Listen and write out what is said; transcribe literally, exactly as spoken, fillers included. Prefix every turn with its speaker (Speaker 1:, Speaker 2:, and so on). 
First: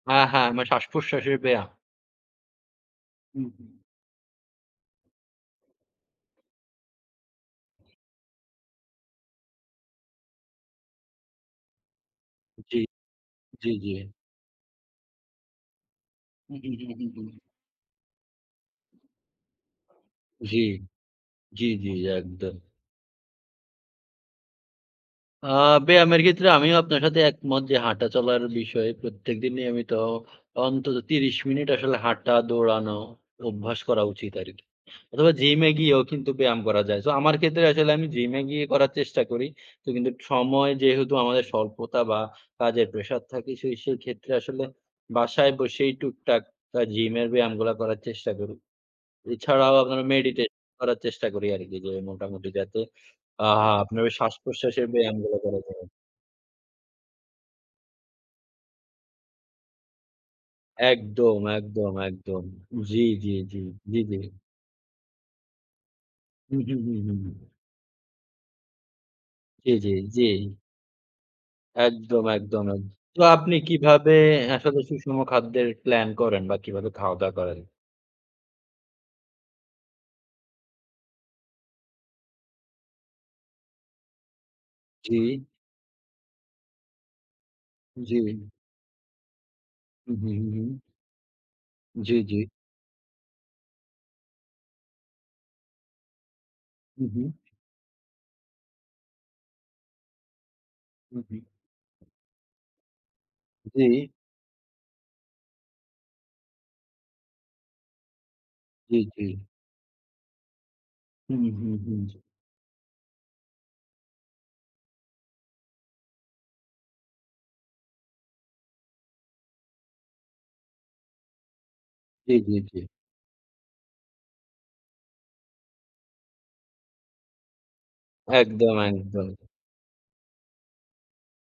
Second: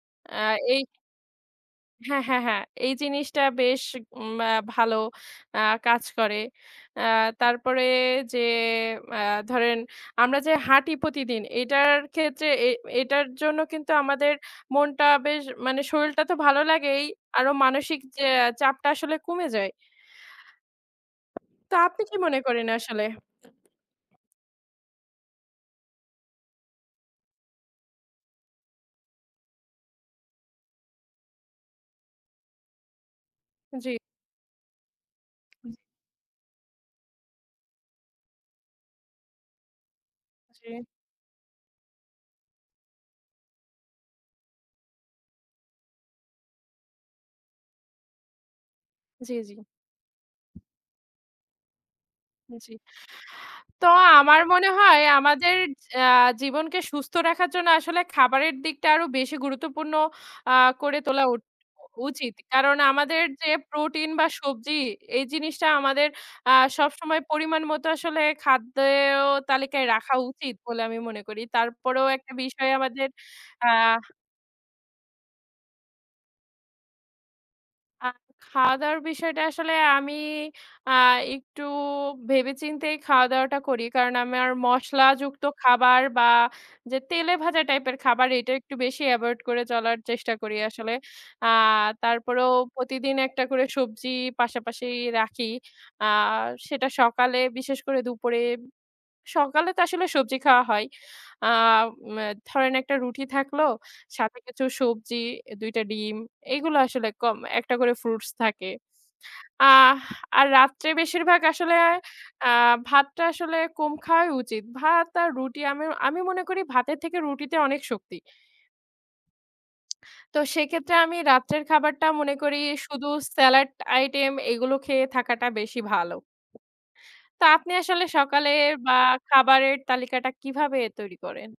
Speaker 1: হা, হা।
Speaker 2: অ্যা
Speaker 1: আমা
Speaker 2: এই
Speaker 1: শ্বাসপ্রশ্বাসের ব্যায়া
Speaker 2: হ্যাঁ, হ্যাঁ, হ্যাঁ। এই জিনিসটা
Speaker 1: হুম, হুম।
Speaker 2: বেশ ম্যা ভালো অ্যা কাজ করে। অ্যা তারপরে যে অ্যা ধরেন আমরা যে হাঁটি প্রতিদিন, এইটার ক্ষেত্রে এ
Speaker 1: জ্বী,
Speaker 2: এইটার জন্য
Speaker 1: জ্বী,
Speaker 2: কিন্তু
Speaker 1: জ্বী।
Speaker 2: আমাদের মনটা বেশ মানে শরীলটা তো
Speaker 1: হুম,
Speaker 2: ভালো
Speaker 1: হুম, হুম,
Speaker 2: লাগেই।
Speaker 1: হুম, হুম।
Speaker 2: আরো মানসিক যে আ চাপটা আসলে কমে যায়।
Speaker 1: জ্বি, জ্বি,
Speaker 2: তো
Speaker 1: জ্বি
Speaker 2: আপনি কি মনে
Speaker 1: একদম।
Speaker 2: করেন আসলে?
Speaker 1: আ ব্যায়ামের ক্ষেত্রে আমিও আপনার সাথে একমত। যে হাঁটা চলার বিষয়ে প্রত্যেকদিন নিয়মিত অন্তত ত্রিশ মিনিট আসলে হাঁটা, দৌড়ানো অভ্যাস
Speaker 2: জ্বী।
Speaker 1: করা উচিত আরকি। অথবা জিমে
Speaker 2: জি।
Speaker 1: গিয়েও কিন্তু ব্যায়াম করা যায়। সো আমার ক্ষেত্রে আসলে আমি জিমে গিয়ে করার চেষ্টা করি। তো কিন্তু সময়
Speaker 2: জ্বী।
Speaker 1: যেহেতু আমাদের স্বল্পতা বা কাজের প্রেশার থাকে সেই, সেই ক্ষেত্রে আসলে বাসায় বসেই টুকটাক তা জিমের ব্যায়ামগুলা করার চেষ্টা করি।
Speaker 2: জ্বী, জ্বী।
Speaker 1: এছাড়াও আপনার মেডিটে করার চেষ্টা করি আরকি যে মোটামুটি
Speaker 2: আ জি।
Speaker 1: যাতে আ
Speaker 2: তো
Speaker 1: আপনার ওই
Speaker 2: আমার মনে
Speaker 1: শ্বাসপ্রশ্বাসের
Speaker 2: হয়
Speaker 1: ব্যায়ামগুলো
Speaker 2: আমাদের
Speaker 1: করা যায়।
Speaker 2: অ্যা জীবনকে সুস্থ রাখার জন্য আসলে খাবারের দিকটা আরো বেশি গুরুত্বপূর্ণ আ করে তোলা
Speaker 1: একদম,
Speaker 2: উট ও
Speaker 1: একদম,
Speaker 2: উচিত।
Speaker 1: একদম।
Speaker 2: কারণ
Speaker 1: জ্বি,
Speaker 2: আমাদের
Speaker 1: জ্বি,
Speaker 2: যে
Speaker 1: জ্বি, জ্বি,
Speaker 2: প্রোটিন
Speaker 1: জ্বি।
Speaker 2: বা সবজি এই জিনিসটা আমাদের আ
Speaker 1: হুম, হুম, হুম, হুম,
Speaker 2: সবসময়
Speaker 1: হুম।
Speaker 2: পরিমাণ মতো আসলে খাদ্যে ও
Speaker 1: জ্বি,
Speaker 2: তালিকায়
Speaker 1: জ্বি,
Speaker 2: রাখা
Speaker 1: জ্বি।
Speaker 2: উচিত বলে আমি মনে করি। তারপরেও
Speaker 1: একদম,
Speaker 2: একটা
Speaker 1: একদম,
Speaker 2: বিষয়
Speaker 1: একদ
Speaker 2: আমাদের
Speaker 1: তো আপনি
Speaker 2: আ
Speaker 1: কিভাবে আসলে সুষম খাদ্যের প্লান করেন বা কিভাবে খাওয়া-দাওয়া করেন?
Speaker 2: আ খাওয়া-দাওয়ার বিষয়টা আসলে আমি আ ইকটু ভেবে চিন্তেই খাওয়া দাওয়াটা করি। কারণ আমেয়ার মশলা
Speaker 1: জ্বী।
Speaker 2: যুক্ত খাবার বা যে তেলে-ভাজা টাইপের খাবার,
Speaker 1: জ্বী।
Speaker 2: এইটা একটু বেশি এভয়েড করে চলার
Speaker 1: হুম,
Speaker 2: চেষ্টা
Speaker 1: হুম,
Speaker 2: করি
Speaker 1: হুম।
Speaker 2: আসলে। আ
Speaker 1: জ্বি, জ্বি।
Speaker 2: তারপরেও প্রতিদিন একটা করে সবজি পাশাপাশি রাখি। আ সেটা
Speaker 1: হু, হু।
Speaker 2: সকালে বিশেষ করে দুপুরে সকালে তো আসলে সবজি খাওয়া হয়।
Speaker 1: হু, হু।
Speaker 2: আ মে ধরেন একটা রুটি থাকলো।
Speaker 1: জ্বী।
Speaker 2: সাথে কিছু সবজি, এ দুই টা ডিম, এইগুলো আসলে কম, একটা করে ফ্রুটস থাকে।
Speaker 1: জ্বী, জ্বী।
Speaker 2: আহ আর রাত্রে বেশিরভাগ
Speaker 1: হুম, হুম,
Speaker 2: আসলে
Speaker 1: হুম।
Speaker 2: আ ভাতটা আসলে কম খাওয়াই উচিত। ভাত আর রুটি আমি আমি মনে করি ভাতের থেকে রুটিতে অনেক শক্তি। তো সেক্ষেত্রে আমি রাত্রের খাবারটা মনে
Speaker 1: জ্বী,
Speaker 2: করি
Speaker 1: জ্বী, জ্বী।
Speaker 2: শুধু স্যালাট আইটেম, এইগুলো খেয়ে থাকাটা বেশি ভালো। তা আপনি আসলে সকালের
Speaker 1: একদম,
Speaker 2: বা
Speaker 1: একদম।
Speaker 2: খাবারের তালিকাটা কিভাবে তৈরি করেন?